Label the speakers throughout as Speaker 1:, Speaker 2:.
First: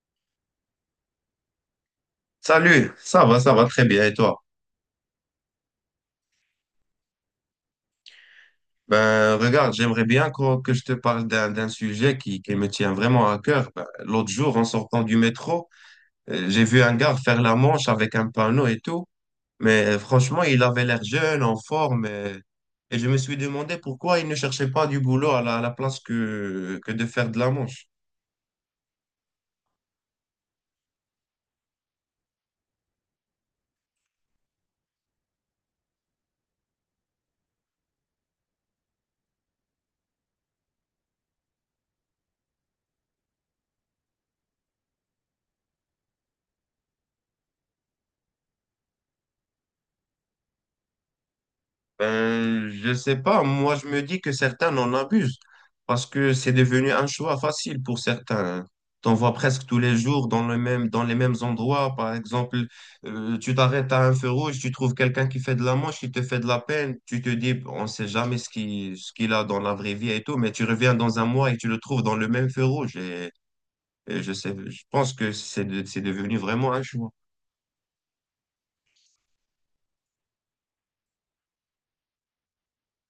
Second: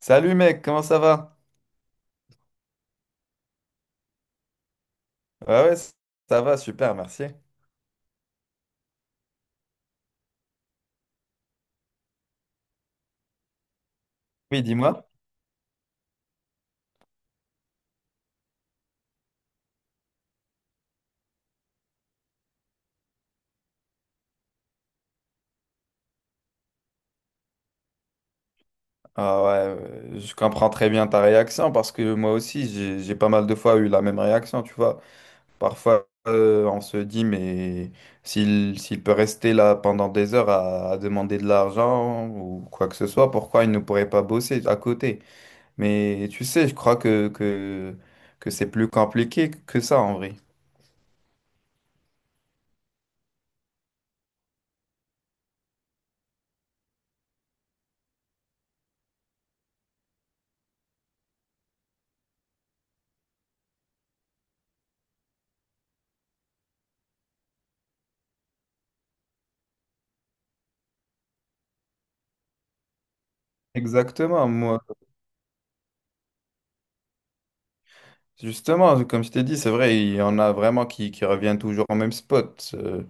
Speaker 1: Salut mec, comment ça va?
Speaker 2: Salut, ça va très bien et toi?
Speaker 1: Ouais, ouais, ça va, super, merci.
Speaker 2: Ben regarde, j'aimerais bien que je te parle d'un sujet qui me tient vraiment à cœur. Ben, l'autre jour,
Speaker 1: Oui,
Speaker 2: en sortant
Speaker 1: dis-moi.
Speaker 2: du métro, j'ai vu un gars faire la manche avec un panneau et tout, mais franchement, il avait l'air jeune, en forme, et je me suis demandé pourquoi il ne cherchait pas du boulot à la place que de faire de la manche.
Speaker 1: Ah ouais, je comprends très bien ta réaction parce que moi aussi, j'ai pas mal de fois eu la même réaction, tu vois. Parfois, on se dit, mais s'il peut rester là pendant des heures à demander de l'argent ou quoi que ce soit, pourquoi il ne pourrait pas bosser à côté? Mais tu sais, je crois que c'est plus compliqué que ça en vrai.
Speaker 2: Ben, je sais pas. Moi, je me dis que certains en abusent parce que c'est devenu un choix facile pour certains, hein. T'en vois presque tous les jours dans les mêmes endroits. Par exemple, tu t'arrêtes à un feu rouge, tu trouves quelqu'un qui fait de la manche, il te fait de la peine. Tu te dis, bon, on ne sait jamais ce qu'il a dans la vraie vie et tout, mais tu reviens dans un mois et tu le trouves dans le même feu rouge. Et
Speaker 1: Exactement, moi.
Speaker 2: je pense que c'est devenu vraiment un choix.
Speaker 1: Justement, comme je t'ai dit, c'est vrai, il y en a vraiment qui reviennent toujours au même spot.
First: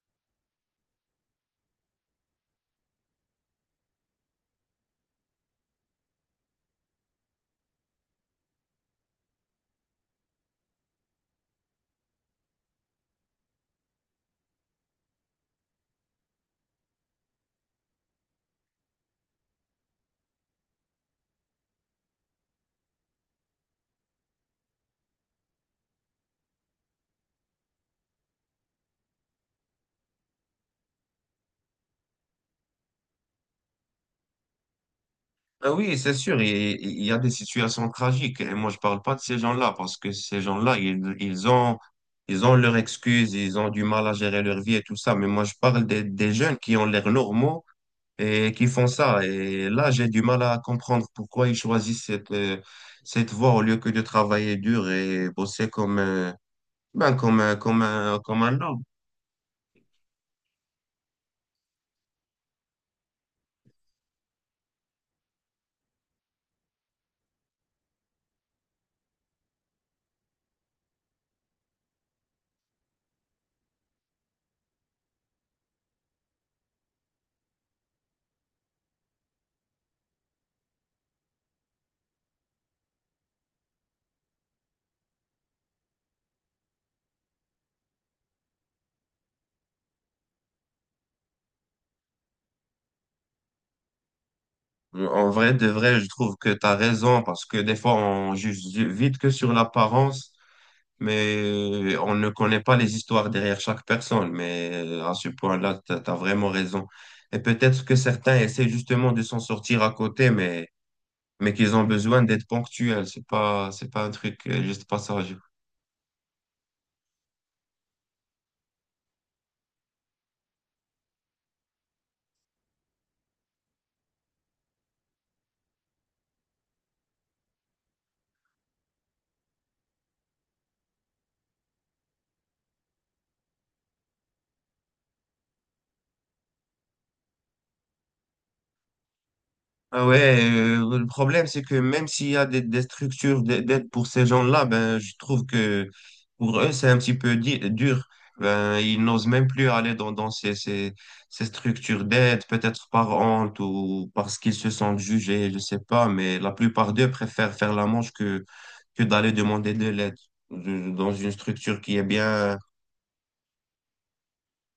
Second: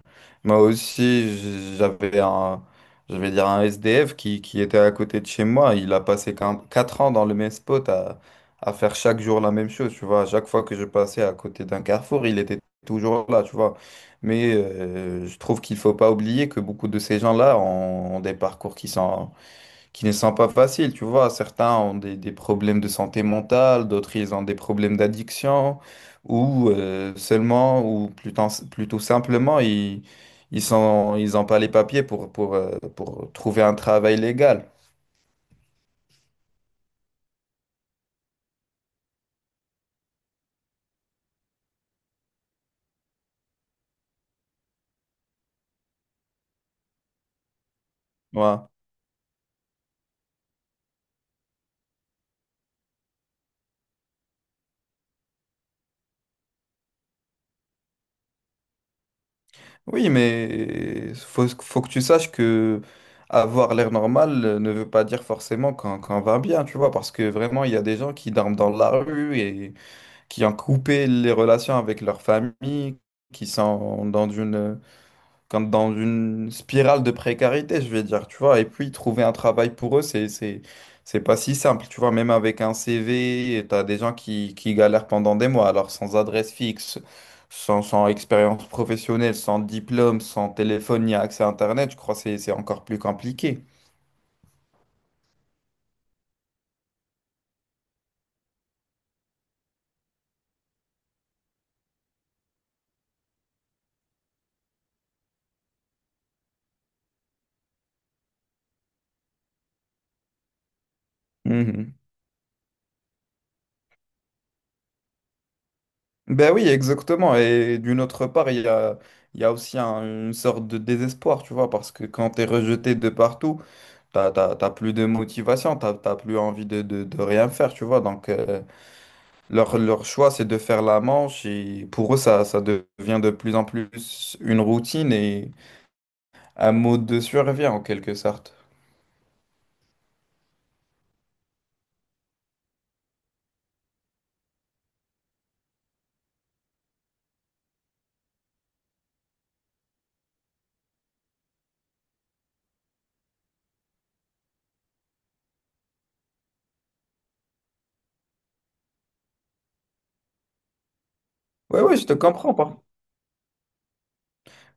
Speaker 1: Moi aussi, j'avais je vais dire un SDF qui était à côté de chez moi. Il a passé 4 ans dans le même spot à faire chaque jour la même chose, tu vois. À chaque fois que je passais à côté d'un carrefour, il était toujours là, tu vois. Mais je trouve qu'il faut pas oublier que beaucoup de ces gens-là ont des parcours qui ne sont pas faciles, tu vois. Certains ont des problèmes de santé mentale, d'autres ils ont des problèmes d'addiction, ou plutôt simplement, ils sont, ils n'ont pas les papiers pour trouver un travail légal.
Speaker 2: Ah oui, c'est sûr, il y a des situations tragiques. Et moi, je parle pas de ces gens-là parce que ces gens-là, ils ont leurs excuses, ils ont du mal à gérer leur vie et tout ça. Mais moi, je parle des jeunes qui ont l'air normaux et
Speaker 1: Ouais.
Speaker 2: qui font ça. Et là, j'ai du mal à comprendre pourquoi ils choisissent cette voie au lieu que de travailler dur et bosser comme comme un lord.
Speaker 1: Oui, mais faut, faut que tu saches que avoir l'air normal ne veut pas dire forcément qu'on va bien, tu vois, parce que vraiment, il y a des gens qui dorment dans la rue et qui ont coupé les relations avec leur famille, qui sont dans dans une spirale de précarité, je vais dire, tu vois. Et puis, trouver un travail pour eux, c'est pas si simple, tu vois. Même avec un CV, tu as des gens qui galèrent pendant des mois, alors sans adresse fixe, sans expérience professionnelle, sans diplôme, sans téléphone ni accès à Internet, je crois que c'est encore plus compliqué.
Speaker 2: En vrai, de vrai, je trouve que tu as raison parce que des fois, on juge vite que sur l'apparence, mais on ne connaît pas les histoires derrière chaque personne. Mais à ce point-là, tu as vraiment raison. Et peut-être que certains essaient justement de s'en sortir à côté, mais qu'ils ont besoin d'être ponctuels. C'est pas un truc, juste passage.
Speaker 1: Ben oui, exactement. Et d'une autre part, il y a aussi une sorte de désespoir, tu vois, parce que quand tu es rejeté de partout, t'as plus de motivation, t'as plus envie de rien faire, tu vois. Donc, leur choix, c'est de faire la manche. Et pour eux, ça devient de plus en plus une routine et un mode de survie, en quelque sorte.
Speaker 2: Ah ouais, le problème, c'est que même s'il y a des structures d'aide pour ces gens-là, ben, je trouve que pour eux, c'est un petit peu dur. Ben, ils n'osent même plus aller dans ces structures d'aide, peut-être par honte ou parce qu'ils se sentent jugés, je sais pas, mais la plupart d'eux préfèrent faire la manche que d'aller demander de l'aide dans une structure
Speaker 1: Oui,
Speaker 2: qui
Speaker 1: oui,
Speaker 2: est
Speaker 1: je te comprends.
Speaker 2: bien.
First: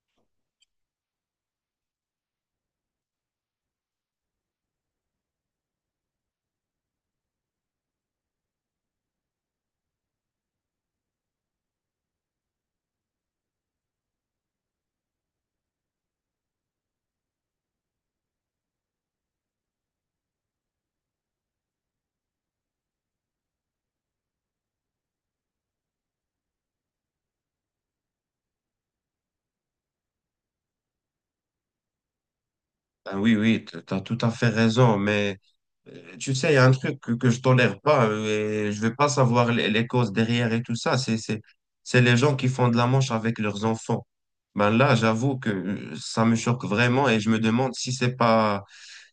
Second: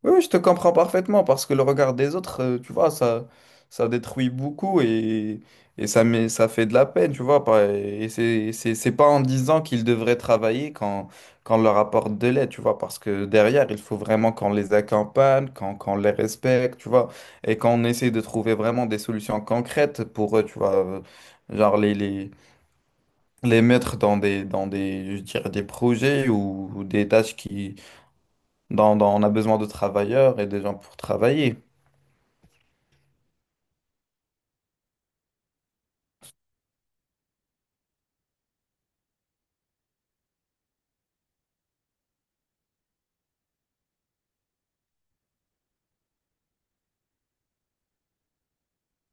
Speaker 1: Oui, oui, je te comprends parfaitement parce que le regard des autres, tu vois, ça détruit beaucoup et, ça fait de la peine, tu vois. Et c'est pas en disant qu'ils devraient travailler quand on leur apporte de l'aide, tu vois, parce que derrière, il faut vraiment qu'on les accompagne, qu'on les respecte, tu vois, et qu'on essaie de trouver vraiment des solutions concrètes pour eux, tu vois, genre les mettre dans des, je dirais, des projets ou des tâches qui on a besoin de travailleurs et des gens pour travailler.
Speaker 2: Ben oui, oui, tu as tout à fait raison, mais tu sais, il y a un truc que je tolère pas, et je vais pas savoir les causes derrière et tout ça. C'est les gens qui font de la manche avec leurs enfants. Ben là, j'avoue que ça me choque vraiment et je me demande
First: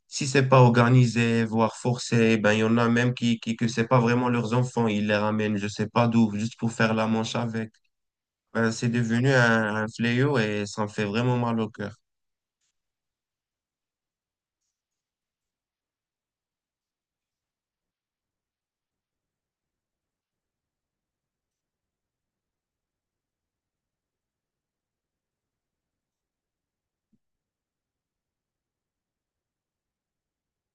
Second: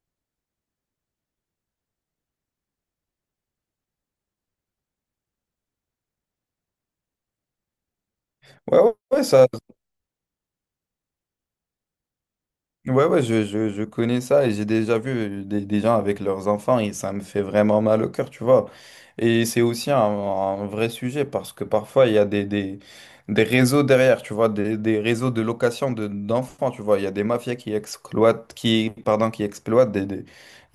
Speaker 2: si c'est pas organisé, voire forcé. Ben il y en a même qui que c'est pas vraiment leurs enfants, ils les ramènent, je sais pas d'où, juste pour faire la manche avec. Ben
Speaker 1: Ouais,
Speaker 2: c'est
Speaker 1: ouais, ouais,
Speaker 2: devenu
Speaker 1: ça,
Speaker 2: un fléau et ça me fait vraiment mal au cœur.
Speaker 1: Ouais, ouais, je connais ça et j'ai déjà vu des gens avec leurs enfants et ça me fait vraiment mal au cœur, tu vois. Et c'est aussi un vrai sujet parce que parfois il y a des réseaux derrière, tu vois, des réseaux de location d'enfants, tu vois. Il y a des mafias qui exploitent, qui, pardon, qui exploitent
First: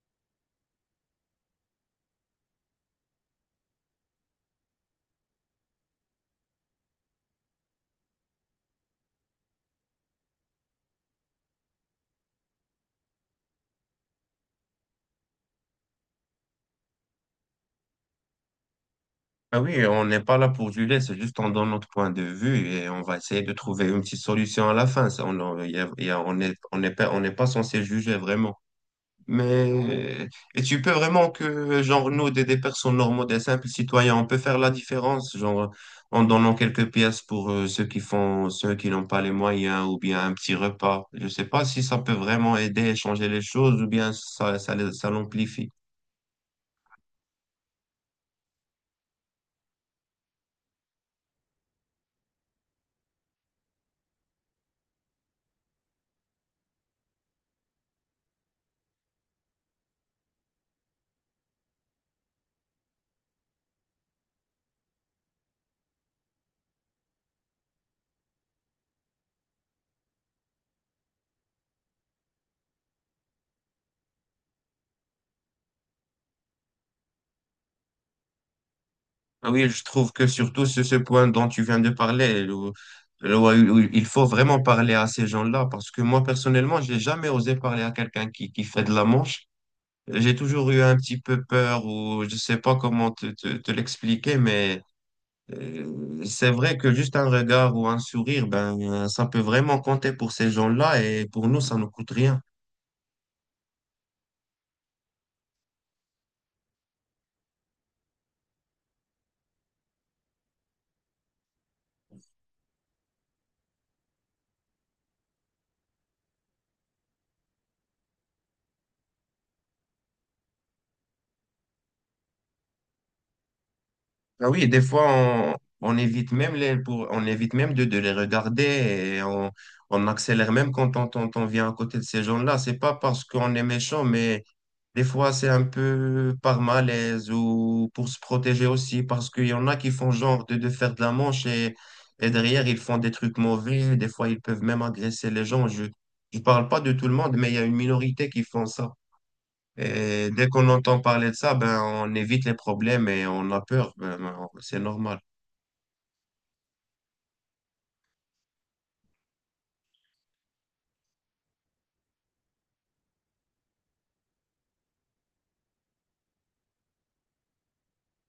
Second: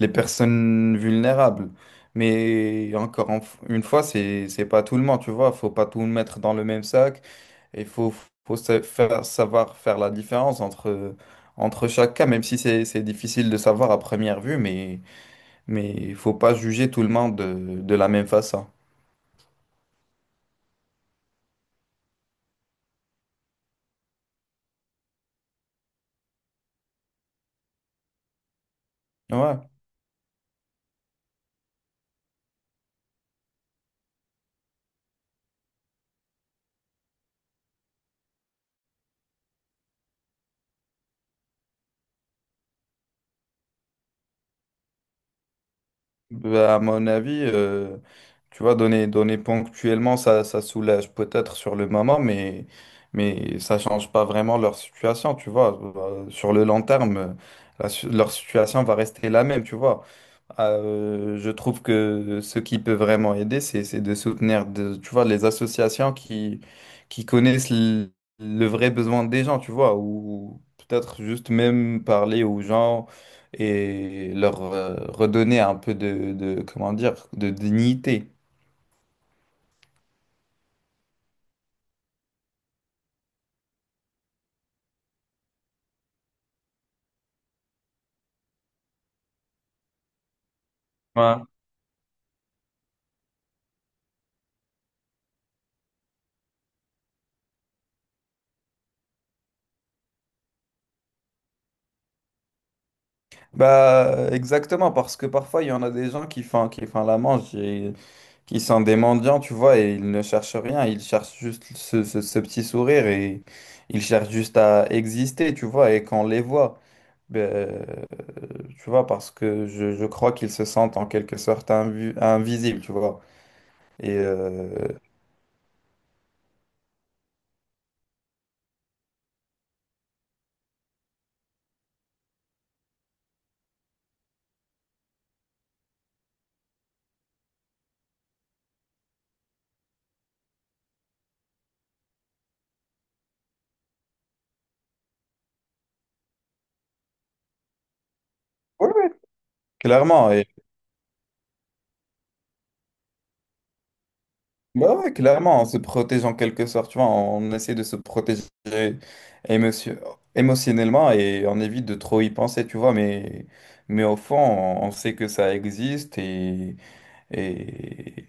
Speaker 1: les personnes vulnérables. Mais une fois, c'est pas tout le monde, tu vois. Faut pas tout mettre dans le même sac. Il faut, savoir faire la différence entre chaque cas, même si c'est difficile de savoir à première vue, mais il faut pas juger tout le monde de la même façon.
Speaker 2: Ah oui, on n'est pas là pour juger, c'est juste on donne notre point de vue et on va essayer de trouver une petite solution à la fin. Ça, on- y a- y a- on est, on n'est pas censé juger vraiment.
Speaker 1: Ouais.
Speaker 2: Mais et tu peux vraiment que, genre, nous, des personnes normaux, des simples citoyens, on peut faire la différence, genre, en donnant quelques pièces pour ceux qui font, ceux qui n'ont pas les moyens, ou bien un petit repas. Je sais pas si ça peut vraiment aider à changer les choses, ou bien ça l'amplifie.
Speaker 1: Bah, à mon avis, tu vois, donner ponctuellement, ça soulage peut-être sur le moment, mais ça change pas vraiment leur situation, tu vois. Bah, sur le long terme, leur situation va rester la même, tu vois. Je trouve que ce qui peut vraiment aider, c'est de soutenir, de, tu vois, les associations qui connaissent le vrai besoin des gens, tu vois, ou peut-être juste même parler aux gens et leur redonner un peu comment dire, de dignité.
Speaker 2: Ah oui, je trouve que surtout ce point dont tu viens de parler, où il faut vraiment parler à ces gens-là, parce que moi, personnellement, j'ai jamais osé parler à quelqu'un qui fait de la manche. J'ai toujours eu un petit
Speaker 1: Ouais.
Speaker 2: peu peur, ou je sais pas comment te l'expliquer, mais c'est vrai que juste un regard ou un sourire, ben, ça peut vraiment compter pour ces gens-là, et pour nous, ça ne coûte rien.
Speaker 1: Bah, exactement, parce que parfois, il y en a des gens qui font la manche, qui sont des mendiants, tu vois, et ils ne cherchent rien, ils cherchent juste ce petit sourire et ils cherchent juste à exister, tu vois, et quand on les voit, ben, tu vois, parce que je crois qu'ils se sentent en quelque sorte invisibles, tu vois. Et
Speaker 2: Ah oui, des fois, on, on évite même on évite même de les regarder et on accélère même quand on vient à côté de ces gens-là. C'est pas parce qu'on est méchant, mais des fois, c'est un peu par malaise ou pour se protéger aussi, parce qu'il y en a qui font genre de faire de la manche, et derrière, ils font des trucs mauvais. Des fois, ils peuvent même agresser les gens. Je parle pas de tout le monde, mais il y a une minorité qui font
Speaker 1: ouais,
Speaker 2: ça.
Speaker 1: ouais,
Speaker 2: Et
Speaker 1: clairement, et
Speaker 2: dès qu'on entend parler de ça, ben, on évite les problèmes et on a peur. Ben, c'est
Speaker 1: bah ouais,
Speaker 2: normal.
Speaker 1: clairement, on se protège en quelque sorte, tu vois, on essaie de se protéger émotion- émotionnellement et on évite de trop y penser, tu vois, mais au fond, on sait que ça existe. Et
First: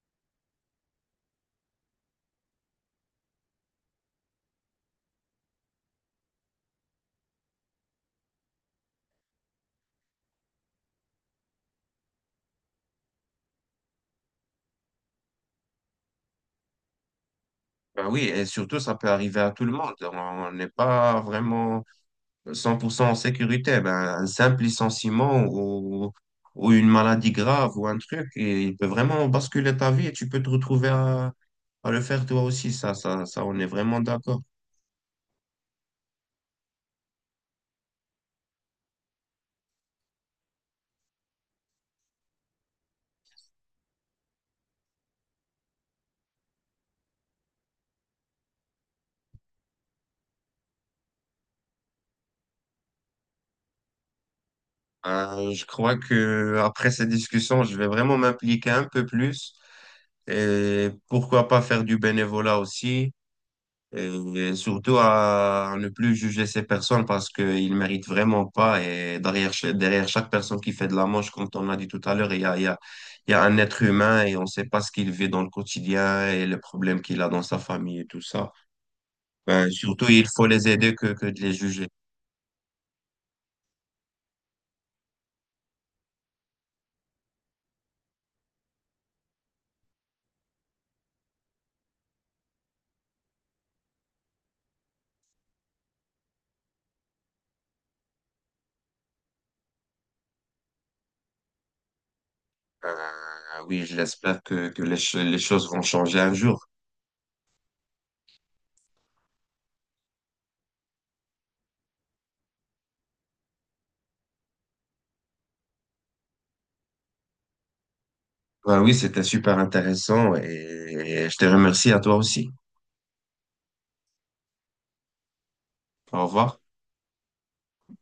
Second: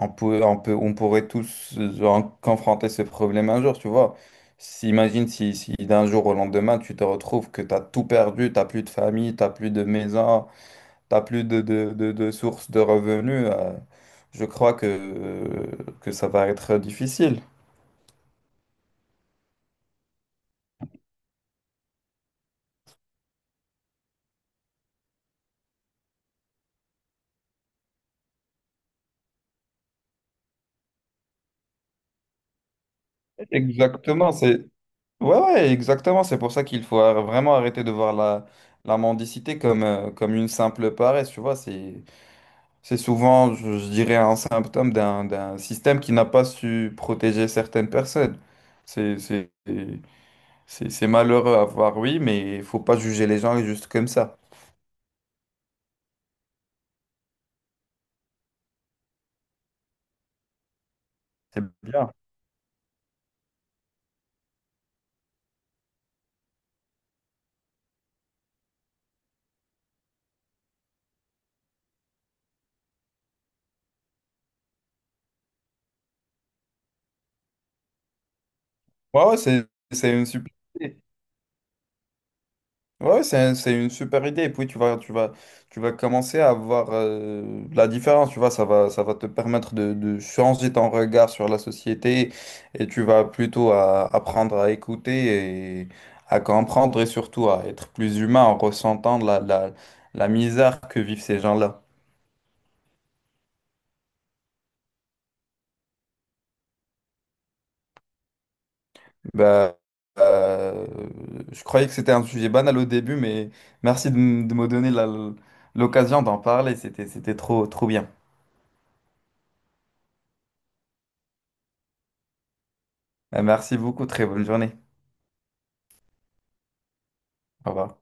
Speaker 1: on pourrait tous confronter ce problème un jour, tu vois. Imagine si d'un jour au lendemain, tu te retrouves que tu as tout perdu, tu n'as plus de famille, tu n'as plus de maison, tu n'as plus de source de revenus, je crois que ça va être difficile.
Speaker 2: Ben oui, et surtout, ça peut arriver à tout le monde. On n'est pas vraiment 100% en sécurité. Ben, un simple licenciement ou une maladie grave ou un truc, et il peut vraiment basculer ta vie et tu peux te retrouver à le faire toi aussi. On est vraiment
Speaker 1: Exactement,
Speaker 2: d'accord.
Speaker 1: c'est... Ouais, ouais, exactement. C'est pour ça qu'il faut vraiment arrêter de voir la mendicité comme une simple paresse, tu vois. C'est souvent, je dirais, un symptôme d'un système qui n'a pas su protéger certaines personnes. C'est c'est- c'est malheureux à voir, oui, mais il faut pas juger les gens juste comme ça.
Speaker 2: Je crois que après cette discussion, je vais vraiment m'impliquer un peu plus et pourquoi pas
Speaker 1: C'est
Speaker 2: faire du
Speaker 1: bien.
Speaker 2: bénévolat aussi et surtout à ne plus juger ces personnes parce qu'ils méritent vraiment pas, et derrière, derrière chaque personne qui fait de la manche, comme on a dit tout à l'heure, il y a un être humain et on ne sait pas ce qu'il vit dans le quotidien et les problèmes qu'il a dans sa famille et tout ça.
Speaker 1: Ouais, ouais,
Speaker 2: Ben, surtout,
Speaker 1: c'est
Speaker 2: il
Speaker 1: une
Speaker 2: faut
Speaker 1: super
Speaker 2: les aider
Speaker 1: idée.
Speaker 2: que de les juger.
Speaker 1: Ouais, c'est une super idée. Et puis tu vas commencer à voir la différence. Tu vois, ça va te permettre de changer ton regard sur la société et tu vas plutôt apprendre à écouter et à comprendre et surtout à être plus humain en ressentant la misère que vivent ces gens-là.
Speaker 2: Ben, oui, je l'espère que les choses vont changer un jour.
Speaker 1: Bah, euh, je croyais que c'était un sujet banal au début, mais merci de me donner l'occasion d'en parler. C'était trop bien.
Speaker 2: Ah oui, c'était super intéressant et je te remercie à toi aussi.
Speaker 1: Merci beaucoup. Très bonne journée.
Speaker 2: Au revoir.
Speaker 1: Au revoir.